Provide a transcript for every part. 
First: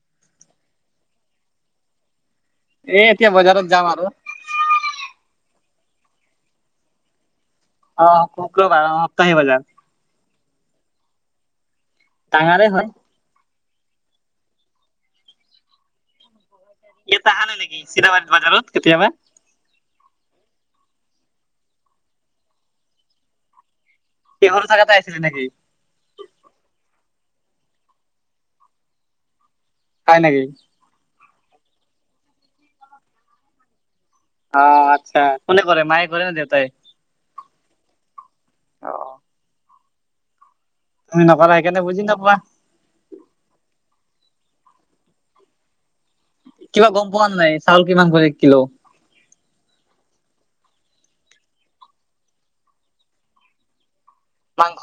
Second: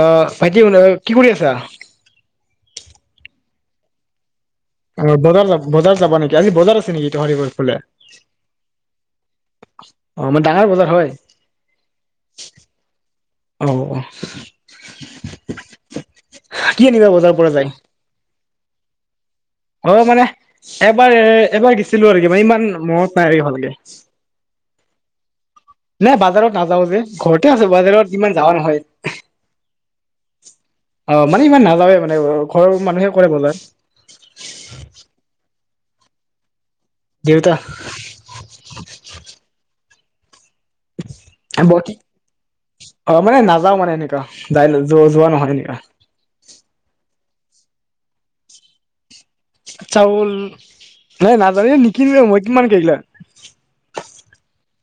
আহ ভাইতি কি কৰি আছা? এ এতিয়া বজাৰত যাম আৰু। অঁ বজাৰ লগ বজাৰ যাব নেকি আজি বজাৰ আছে নেকি তোমালোকৰ ফালে অঁ শুক্ৰবাৰ অঁ সপ্তাহী বজাৰ। অঁ মানে ডাঙৰ বজাৰ হয়ঁ। ডাঙৰে হয়ঁ। অঁ অঁ কি আনিবা বজাৰৰ পৰা যাই। চিধা বাত বজাৰত কেতিয়াবা। অঁ মানে এবাৰ এ এবাৰ গেছিলো আৰু কি মানে ইমান মনত নাই ভালকে। এখন জেগাত আছিলি নেকি? নাই বাজাৰত নাযাওঁ যে ঘৰতে আছো বাজাৰত ইমান যাৱা নহয়। হয়ঁ নেকি? অঁ মানে ইমান নাযাৱে মানে ঘৰৰ মানুহে কৰে বজাৰ। অঁ আচ্ছা কোনে কৰে মায়ে কৰে নে দেউতাই? দেউতা। অঁ! তুমি নকৰা সেইকাৰণে বুজি নাপোৱা। অঁ মানে নাযাও মানে এনেকা যাই যা যোৱা নহয় এনেকা। কিবা গম পোৱা নাই চাউল কিমান কৰে এককিলো। চাউল নাই নাজানোয়ে নিকিনো মই কিমান কি লয়। মাংস।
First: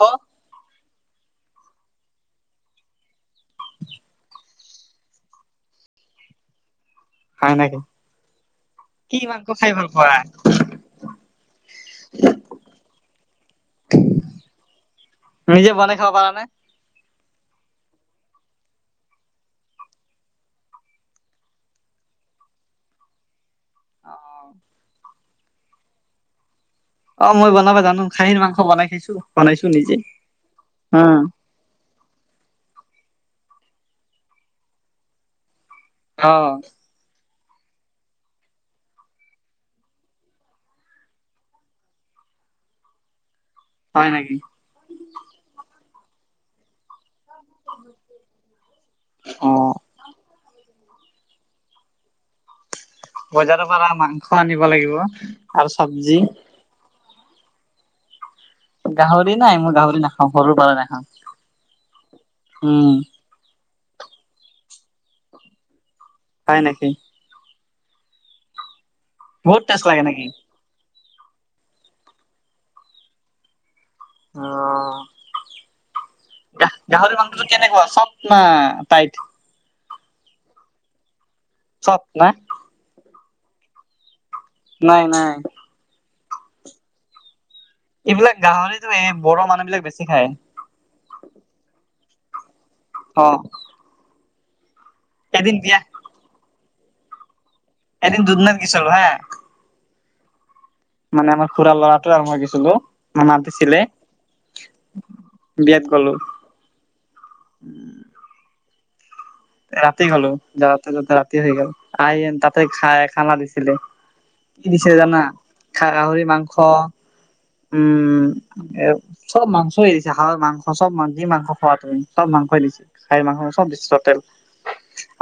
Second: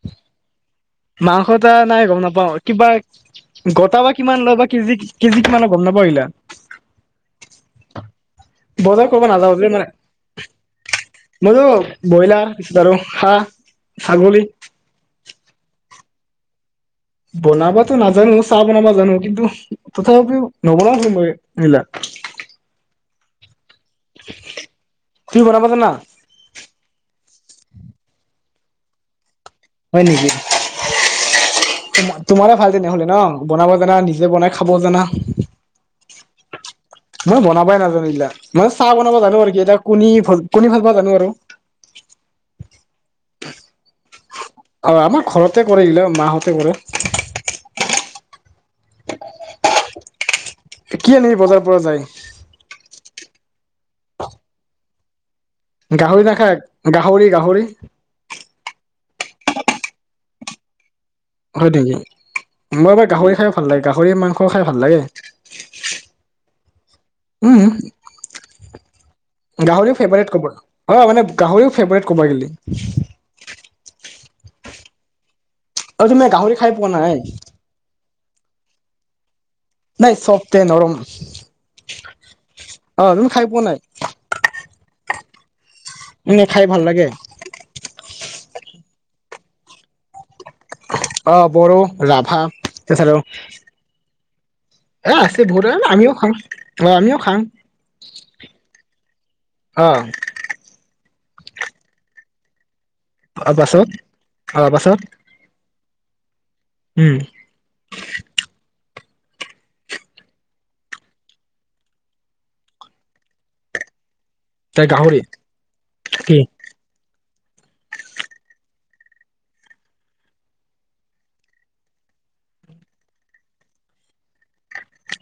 মাংস এটা নাই গম নাপাওঁ কিবা গটা বা কিমান লয় বা কেজি। কেইজি কিমান লয় গম নাপাওঁ আইলা হয়ঁ নেকি বজাৰ কি কৰিব মাংস নাযাওঁ যে খাই মানে ভাল পোৱা? মইতো ব্ৰইলাৰ পিছত আৰু হাঁহ ছাগলী। নিজে বনাই খাব পাৰা নে? বনাবাতো নাজানো চাহ বনাবা জানো কিন্তু তথাপিও নবনাও মই সেইবিলাক। অঁ। তুমি বনাব জানা? অঁ মই বনাব জানো খাহীৰ মাংস বনাই দিছোঁ। হয়ঁ নেকি? তোমাৰে ভাল তেনেহলে ন বনাব জানা নিজে বনাই খাব জানা। অঁ! মই বনাবাই নাজানো এইবিলাক মই চাহ বনাব জানো আৰু এটা কণী কণী ভালা জানো আৰু। হয়ঁ নেকি? অঁ আমাৰ ঘৰতে কৰে ইলা মাহঁতে কৰে। অঁ! কি আনিলি বজাৰৰ পৰা যায়। বজাৰৰ পৰা মাংস আনিব লাগিব। আৰু চব্জি গাহৰি নাখায় গাহৰি গাহৰি। গাহৰি নাই মই গাহৰি নাখাওঁ সৰুৰ পৰাই নাখাওঁ। হয়ঁ নেকি মই উম এবাৰ গাহৰি খাই ভাল লাগে গাহৰি মাংস খাই ভাল লাগে। হয়ঁ নেকি? উম বহুত টেষ্ট গাহৰি লাগে নেকি ফেভাৰেট কবা। অ মানে গাহৰিও ফেভৰেট ক'ব গেলি। অ অ তুমি গাহৰি খাই পোৱা নাই গা-গাহৰি মংছ কেনেকুৱা চফ্ট না টাইত? নাই চবটে নৰম, চফ্ট না অ তুমি খাই পোৱা নাই? নাই নাই। এনে খাই ভাল লাগে। এইবিলাক গাহৰিতো এই বড়ৰ মানুহ বিলাক বেছি খায়। অহ বড়ো, ৰাভা, অ [unintelligible] অহ আছে এদিন বিয়া বহুধৰণৰ আমিও খাং। অ আমিও খাং। এদিন দুধনৈ গৈছিলো হা। অ। মানে আমাৰ খুৰাৰ ল'ৰাটো আৰু মই গৈছিলো মানে মাটিছিলে পাছত অ পাছত বিয়াত গ'লো উম ৰাতি গ'লো যাৱাতে যাৱাতে ৰাতি হৈ গ'ল, আই তাতে খাই খানা দিছিলি কি তাই দিছে গাহৰি জানা? খাৰ গাহৰি কি মাংস উম চব মাংস দিছে। হাঁহৰ মাংস চব মা যি মাংস খোৱা তুমি চব মাংস দিছে। খাহি মাংস চব বছি টটেল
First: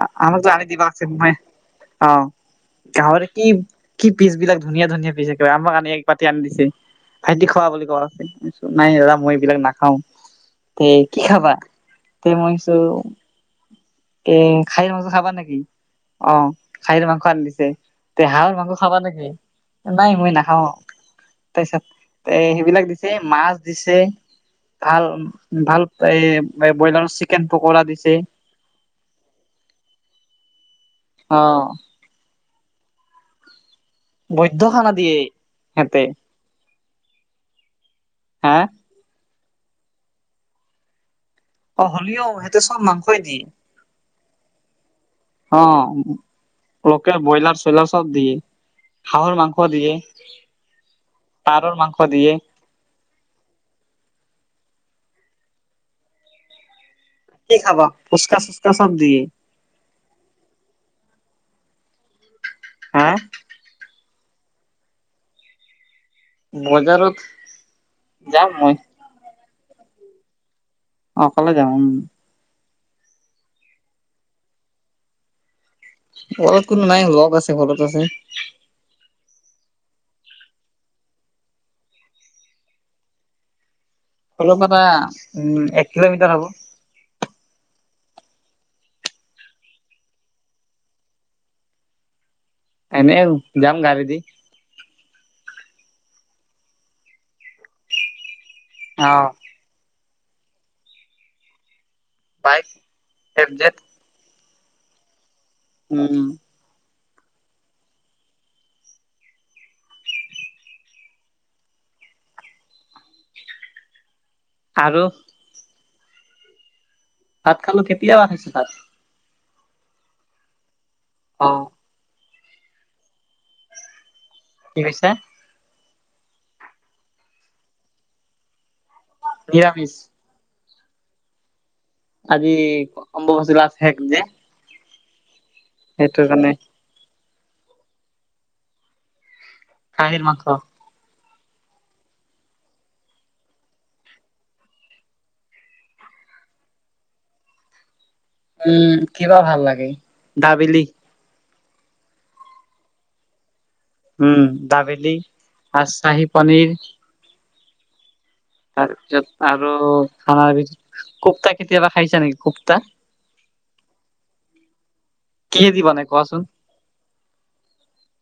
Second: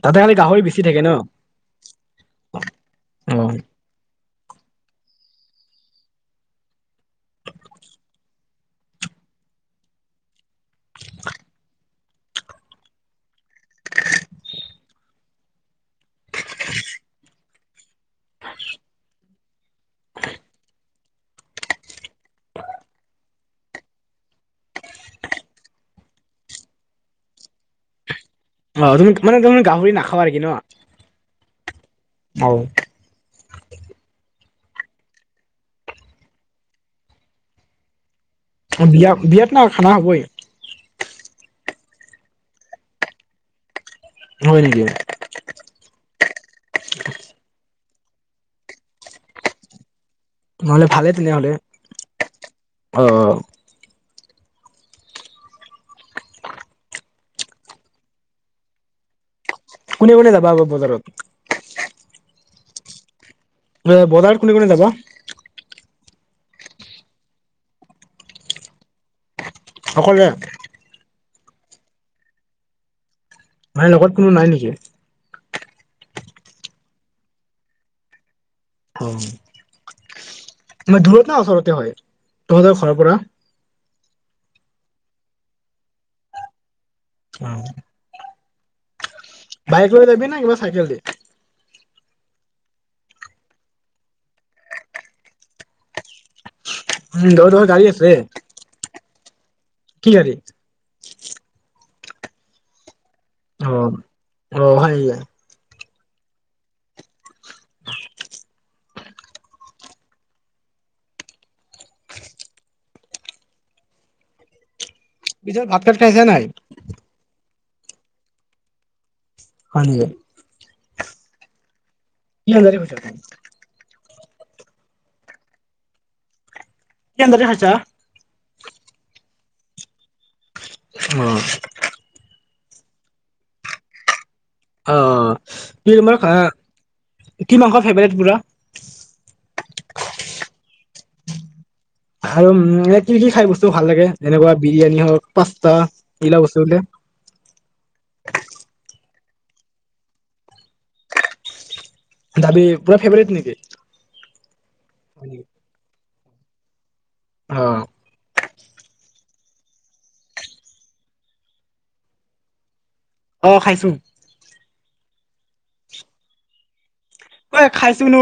তাতে খালি আমাক আ গাহৰি বেছি দিবা থাকে লাগছি ন নহয় অ গাহৰি অ কি কি পিছ বিলাক ধুনীয়া ধুনীয়া পিচ এক আমাক আনি এক বাতি আনি দিছে। ভাইটি খোৱা বুলি কোৱা লগছে। নাই দাদা মই এইবিলাক নাখাওঁ তে কি খাবা? তে মই কৈছো এ খাহিৰ মাংস খাবা নেকি? অ খাহি মাংস আনি দিছে, তে হাঁহৰ মাংস খাবা নেকি? নাই মই নাখাওঁ তাৰপিছত এ সেইবিলাক দিছে, মাছ দিছে ভাল ভাল এ ব্ৰইলাৰ চিকেন পকৰা দিছে। অ তুমি মানে তুমি গাহৰি নাখাৱা আৰু নেকি ন? অ। অ বৈদ্য খানা দিয়ে সিহঁতে। হা? অ বিয়া বিয়াত না খানা হ'বই। অ হ'লিও সিহঁতে চব মাংসই দিয়ে। হয় নেকি? অ লোকেল, ব্ৰইলাৰ, চল চব দিয়ে, হাঁহৰ মাংস দিয়ে, নহ'লে ভালে তেনেহ'লে পাৰৰ মাংস দিয়ে আহ। কি খাবা ফচকা-চুচকা চব দিয়ে। কোনে কোনে যাবা আকৌ বজাৰত? হা? বজাৰ কোনে কোনে যাবা? বজাৰত যাম মই। অকলে? অ অকলে যাম উম। মানে লগত কোনো নাই নেকি। লগত কোনো নাই লগ আছে ঘৰত আছে। অ মে দূৰত না ওচৰতে হয় তহঁতৰ ঘৰৰ পৰা। অলপ এটা উম এক কিলোমিটাৰ হ'ব। অ। বাইক লৈ যাবি না কিবা চাইকেল দি। এনে যাম গাড়ী দি উ তহতৰ গাড়ী আছে। অ। কি গাড়ী। বাইক। এফ অ জেড। অ হয় নেকি। উম। আৰু। পিছত ভাত চাত খাইছা নাই। ভাত খালো কেতিয়া খাইছে ভাত। হয় নিকি। অ। কি [unintelligible] কি কৈছা। কি শাকেৰে খাইছা। নিৰামিষ। অ। আজি অম্বুবাচী লাষ্ট শেষ যে। অ কি সেইটো কাৰণে। কি মাংসৰ ফেভাৰট পুৰা। খাহীৰ মাংস। আৰু উম এ কি কি খাই বস্তু ভাল লাগে এনেকুৱা বিৰিয়ানী হওক পাস্তা এইগিলা বস্তু বোলে। উম কিবা ভাল লাগে দাবিলি। দাবি পুৰা ফেভাৰট নেকি। উম ডাবেলি আৰু চাহী পনীৰ। অ। তাৰপিছত আৰু খানাৰ ভিতৰত কুপ্তা কেতিয়াবা খাইছা নেকি কুপ্তা। অ খাইছো। কেহেদি বনাই কোৱাচোন। এ খাইছো ন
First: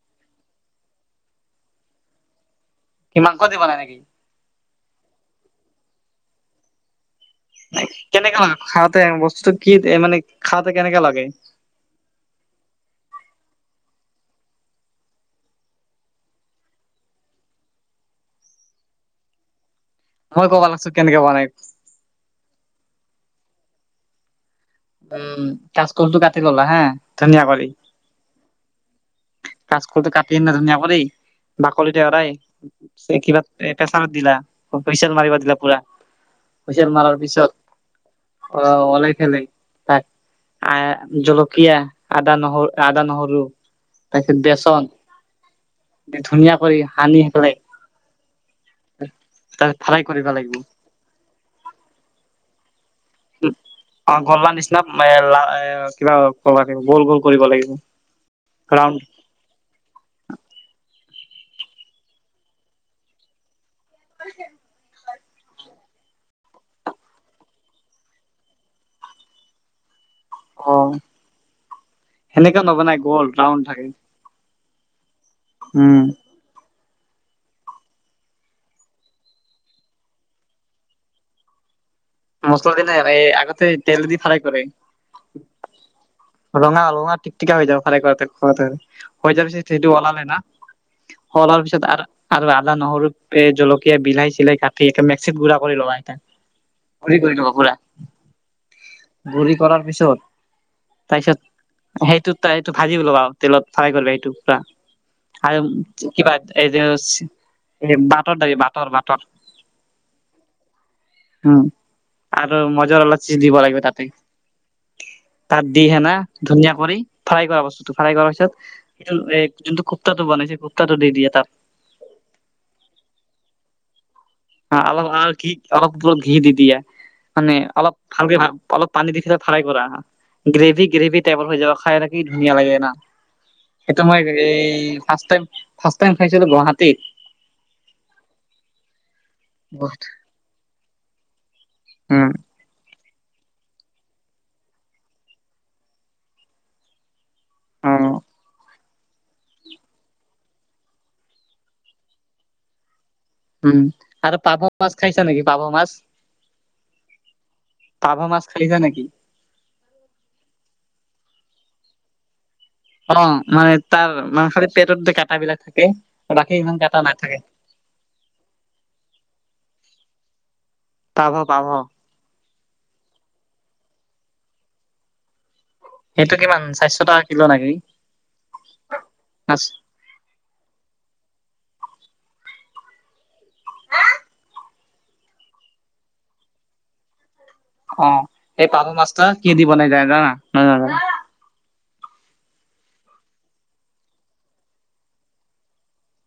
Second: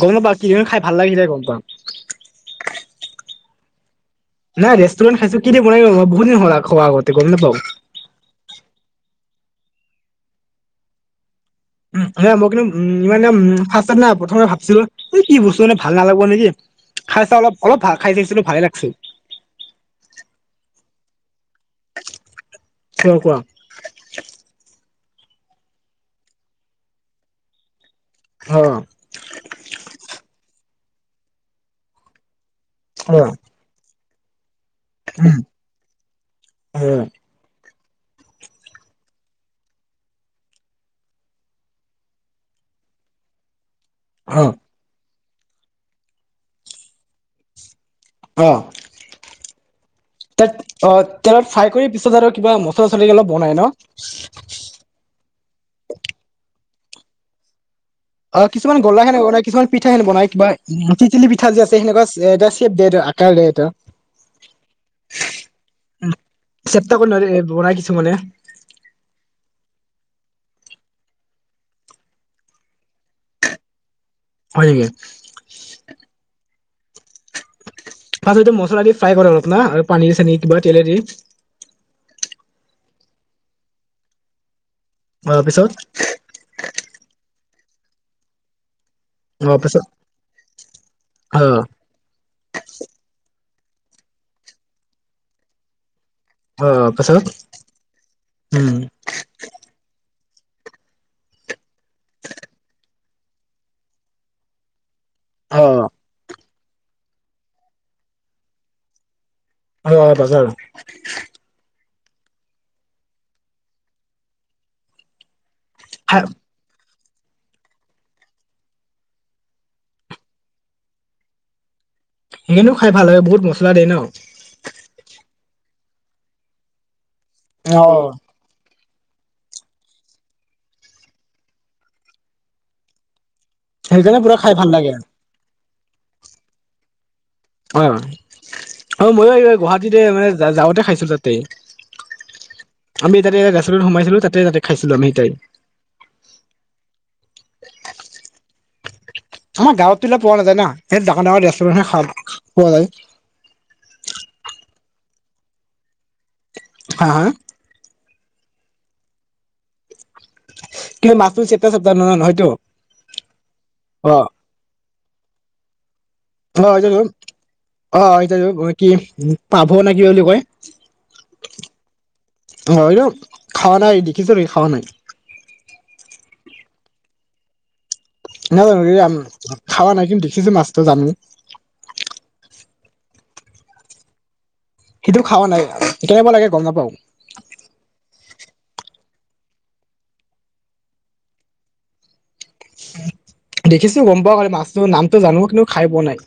গম নাপাওঁ কি খাই ভাল লাগিছিলে গম পাওঁ। কি মাংস দিব নাই নেকি। নাই ৰেষ্টুৰেণ্ট খাইছো কি দি বনায় বহু দিন হল খোৱা আগতে গম নাপওঁ। কেনেকে লাগে খাওঁতে বস্তুটো কি মানে খাওঁতে কেনেকে লাগে। উ মই কিন্তু উ ই ফ না প্ৰথমে ভাবিছিলো কি বস্তু মানে ভাল নালাগব নেকি। খাইছা অলপ অলপাল খাই চাইছিলোঁ ভালে লাগচি। মই ক'ব লাগছো কেনেকে বনাই। উম কোৱা। উম কচকলছটো কাটি ললা হা ধুনীয়া কৰি। অ। কাচকল কাটি এনে ধুনীয়া কৰি বাকলিটো এৰাই অ কিবা। এ প্ৰেচাৰত দিলা, হুইচেল মাৰিব দিলা পুৰা, অ হুইচেল মাৰাৰ পিছত। অ' ওলাই ফেলে তাক। আ জলকীয়া আদা নহৰু আদা নহৰু তাৰপিছত অ বেচন দি ধুনীয়া কৰি সানি পেলাই। অ' তাত ফ্ৰাই কৰিব তাত লাগিব। অ' তেলত ফ্ৰাই কৰি পিছত আৰু কিবা মচ। [unintelligible] উম গল্লাৰ নিচিনা লা এ কিবা ক'বা লাগিব গোল গোল কৰিব লাগিব। অ' কিছুমান ৰাউণ্ড গোল্লা সেনেকে বনায় কিছুমান। পিঠা সেনে বনাই কিবা টিটিলি পিঠা যে আছে সেনেকুৱা এটা চেপ দে আকাৰ দে এটা। [inaudible] উম চেপ্টা কৰি নোৱাৰে বনাই দিছোঁ মানে। অ' সেনেকা নবনাই গ'ল ৰাউণ্ড থাকে। হয় নেকি। উম। ফাৰ্ষ্টতে মছলা দি ফ্ৰাই কৰে অলপ না আৰু পানীৰ চানিৰ কিবা তেলেদি। মছলা দি এই আগতে তেল দি ফ্ৰাই কৰে। অ' পিছত। ৰঙা ৰঙা টিকটিকা হৈ যাব ফ্ৰাই কৰাতে কৰাতে। হৈ যোৱা পিছত সেইটো ওলালে না অ ওলোৱা পিছত আৰু। আৰু আদা নহৰু জলকীয়া বিলাহী চিলাহী কাটি মিক্সিত গুড়া কৰি লবা এতিয়া। অ গুৰি পাছত কৰি লবা পুৰা, উম গুৰি কৰাৰ পিছত। তাৰপিছত সেইটো তাই সেইটো ভাজি লবা তেলত ফ্ৰাই কৰিবা সেইটো পুৰা। অ আৰু কিবা এইযে এই বাটৰ দিবি বাটৰ বাটৰ। অ'-অ' বাটাৰ। উম। আৰু মজৰ অলপ দিব লাগিব তাতে তাত দি হেনা খাই ধুনীয়া কৰি। ফ্ৰাই কৰা বস্তুটো ফ্ৰাই কৰাৰ পিছত এইটো যোনটো কুপ্তাটো বনাইছে কুপ্তাটো দি দিয়ে তাত। হিনো খাই ভাল লাগে বহুত মছলা দিয়ে ন অ' অলপ আৰু ঘি অলপ অলপ ঘি দি দিয়া মানে অ অলপ ভালকে ভা অলপ পানী নিচিনা ফ্ৰাই কৰা। গ্ৰেভি গ্ৰেভি টাইপৰ হৈ যাব খাই কি ধুনীয়া লাগে না। সেইটো সেইকাৰণে মই পুৰা খাই ভাল এই লাগে ফাষ্ট টাইম ফাষ্ট টাইম খাইছিলো গুৱাহাটীত। হয় হয় অ' মইও এই গুৱাহাটীতে মানে যা যাওঁতে খাইছো তাতে। উম। আমি তাতে ৰেষ্টুৰেন্টত সোমাইছিলো তাতে তাতে খাইছিলো আমি অ'। আমাৰ গাঁৱত টো এইলা পোৱা নাযায় না, এ ডাঙৰ ডাঙৰ ৰেষ্টুৰেণ্টত খা পোৱা যায়। উম আৰু পাভ মাছ খাইছা নেকি পাভ মাছ। হা হা। পাভ মাছ খাইছা নেকি? কিন্তু মাছটো চেপ্তা চেপ্তা ন নহয়তো। অ' মানে তাৰ খালি পেটত যে কাটা বিলাক থাকে। বাকী অ' ইমান এইটো কাটা টো নাথাকে অ' এইটো টো কি পাভ না কিবা বুলি কয়। পাভ পাভ। হয় দিয়ক খাৱা নাই দেখিছো কিন্তু খাৱা নাই। সেইটো কিমান চাৰিশ টকা কিলো নেকি। নাজানো এই মাছ খাৱা নাই কিন্তু দেখিছো মাছটো জানো। সেইটো খাৱা নাই কেনেকুৱা লাগে গম নাপাওঁ। অ' এই পাভ মাছটা কিহেদি বনাই জানা নাজানা। দেখিছো গম পাওঁ খালি মাছটোৰ নামটো জানো কিন্তু খাই পোৱা নাই।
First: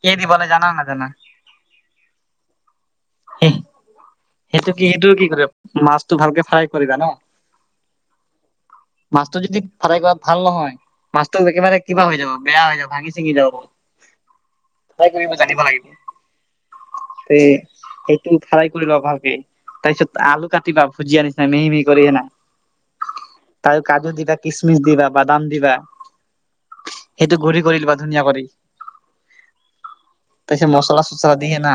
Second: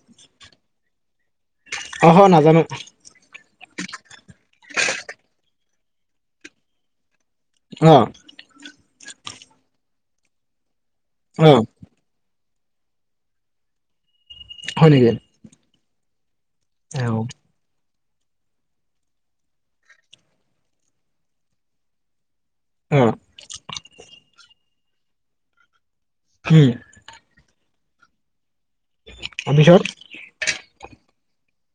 কিহেদি বনাই জানা নে নাজানা। অহ নাজানো। সেইটো কি সেইটো কি কৰে মাছটো ভালকে ফ্ৰাই কৰে জান। অহ মাছটো যদি ফ্ৰাই কৰা ভাল নহয় মাছটো অ একেবাৰে কিবা হৈ যাব বেয়া হৈ যাব ভাঙি চিঙি যাব, হয় ফ্ৰাই কৰিব জানিব লাগিব। অহ সে সেইটো ফ্ৰাই কৰি লোৱা ভালকে। তাৰপিছত আলু কাটিবা, ভুজিয়া নিচিনা মিহি মিহি কৰি কিনে। উম আৰু কাজু দিবা কিচমিচ দিবা, বাদাম দিবা। উম সেইটো ঘূৰি কৰি লবা ধুনীয়া কৰি। তাৰ পিছত তাৰ পিছত মছলা চছলা দি হেনা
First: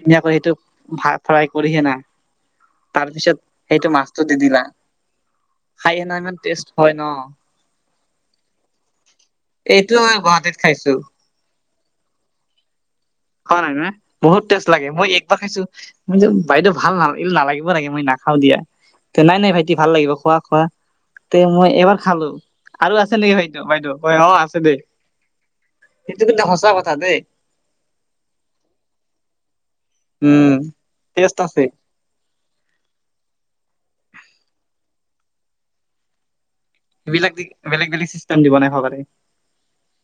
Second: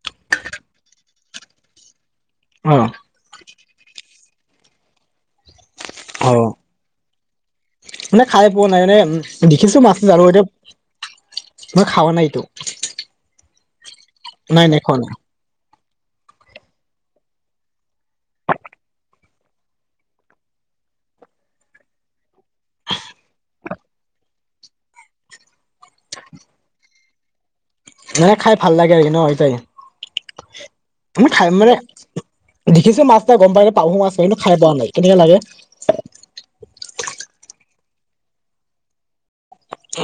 ধুনীয়া কৰি সেইটো ফা ফ্ৰাই কৰি হেনা। অহ তাৰপিছত সেইটো মাছটো দি দিলা খাই হেনা অ ইমান টেষ্ট হয় ন। মানে খাই পোৱা নাই মানে দেখিছো এইটো মাছটো মই আৰু এতিয়া গুৱাহাটীত খাইছো মই খাৱা নাই এইটো। খাৱা নাই না, বহুত টেষ্ট নাই নাই লাগে খোৱা মই নাই খাইছো মই কৈছোঁ বাইদেউ ভাল নালাগিল নালাগে মই নাখাও দিয়া। নাই নাই ভাইটি ভাল লাগিব খোৱা খোৱা। তে মই এবাৰ খালোঁ আৰু আছে নেকি বাইদেউ বাইদেউ হয় অ আছে দেই সেইটো কিন্তু সঁচা কথা দেই। নাই খাই ভাল লাগে আৰু কি ন সেটাই উম [unintelligible] মই টেষ্ট খাই আছে মানে দেখিছো মাছটা গম পাওঁ পাহু মাছ হয় কিন্তু খাই পোৱা নাই কেনেকা লাগে। এইবিলাক দি বেলেগ বেলেগ চিষ্টেম দি বনাই খাব পাৰে।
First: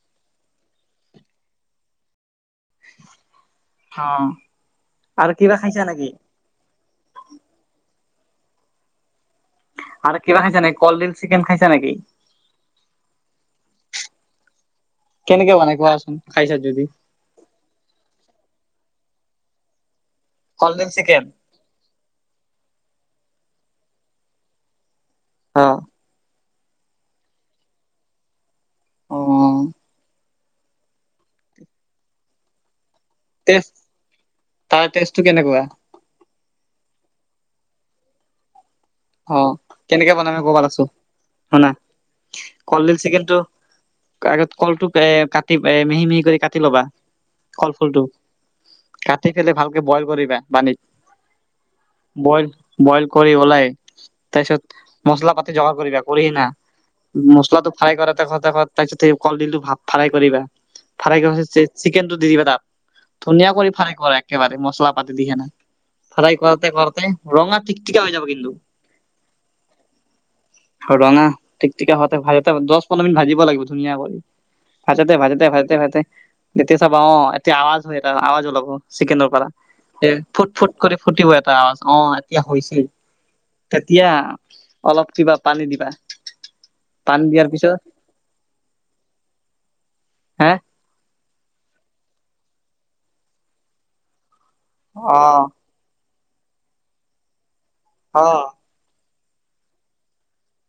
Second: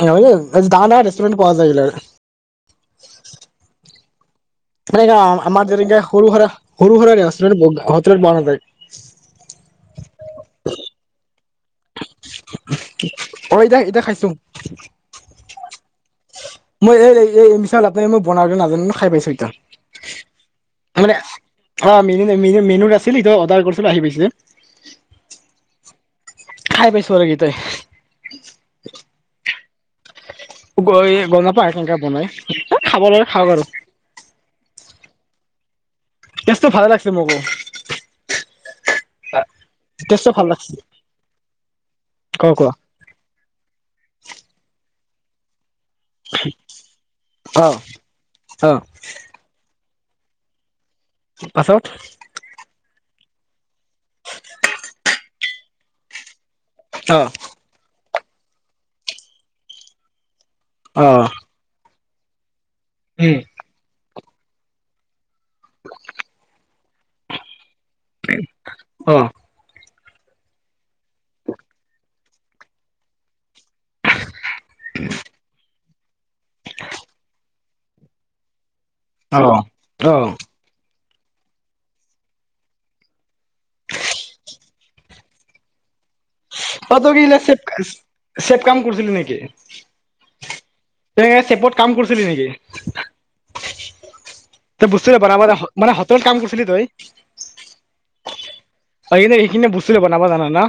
ডাঙৰ ডাঙৰ ৰেষ্টৰেণ্ট পোৱা যায় এইবিলাক। অহ আমাৰ যেনেকে সৰু হুৰা ৰেষ্টুৰেন্ট হোটেলত পোৱা নাযায় আৰু কিবা খাইছা নি, কলডিল চিকেন খাইছা নেকি? অ ইটা ইটা খাইছোঁ। কেনেকে বনাই কোৱাচোন খাইছা যদি মই এই এই মই বনাব নাজানো খাই পাইছো এতিয়া কলডিল মানে চিকেন অ মেনু ম মেনুত আছিল এইটো অৰ্ডাৰ কৰিছিলো আহি পাইছে। অহ। খাই পাইছো আৰু এইকেইটা। অহ গৈ গম নাপাং [unintelligible] কেনকা বনাই খাবলৈ টেষ্ট, তাৰ টেষ্টটো কেনেকুৱা? টেষ্টটো ভালে লাগিছে মোকো। অ', কেনেকে টেষ্টটো বনাবি মই ভাল ক'বা লাগিছে লাগছো শুনা কোৱা কোৱা কলিডিল চিকেনটো আগত কলটো এ কাটি এ মিহি মিহি কৰি কাটি লবা কল অ ফুলটো অ', কাটি পেলে ভালকে বইল কৰিবা পানীত। পাছত বইল বইল কৰি ওলাই তাৰপিছত মছলা পাতি জোগাৰ কৰি ৰাখ কৰি হেনা অ', মছলাটো ফ্ৰাই কৰাতে কৰাতে তাৰপিছত সেই কলডিলটো ফা ফ্ৰাই কৰিবা ফ্ৰাই অ', কৰাৰ পিছত চিকেন টো দি দিবা তাত, উম, ধুনীয়া কৰি ফ্ৰাই কৰে। একেবাৰে মছলা পাতি দিয়ে কিনে ফ্ৰাই কৰোতে কৰোতে ৰঙা টিক অ'। ৰঙা টিক টিকা হওঁতে ভাজতে দহ পোন্ধৰ মিনিট ভাজিব লাগিব। ধুনীয়া কৰি, ভাজাতে ভাজাতে ভাজাতে ভাজতে তেতিয়া চাবা অ', এতিয়া আৱাজ হয় এটা আৱাজ উলাব চিকেনৰ পৰা অ', অ', এই অ', ফুট, ফুট ফুটিব এটা আৱাজ অ', এতিয়া হৈছে তেতিয়া অলপ কিবা পানী দিবা। অ', তই কি পানী ইলা দিয়াৰ চেব পিছত চেব কাম কৰিছিলি নেকি? হে তই এ চেপত কাম কৰিছিলি নেকি। অ [unintelligible] মানে হোটেলত কাম কৰিছিলি তই। অ'। [unintelligible] এইখিনি বস্তুটো বনাব জানা না।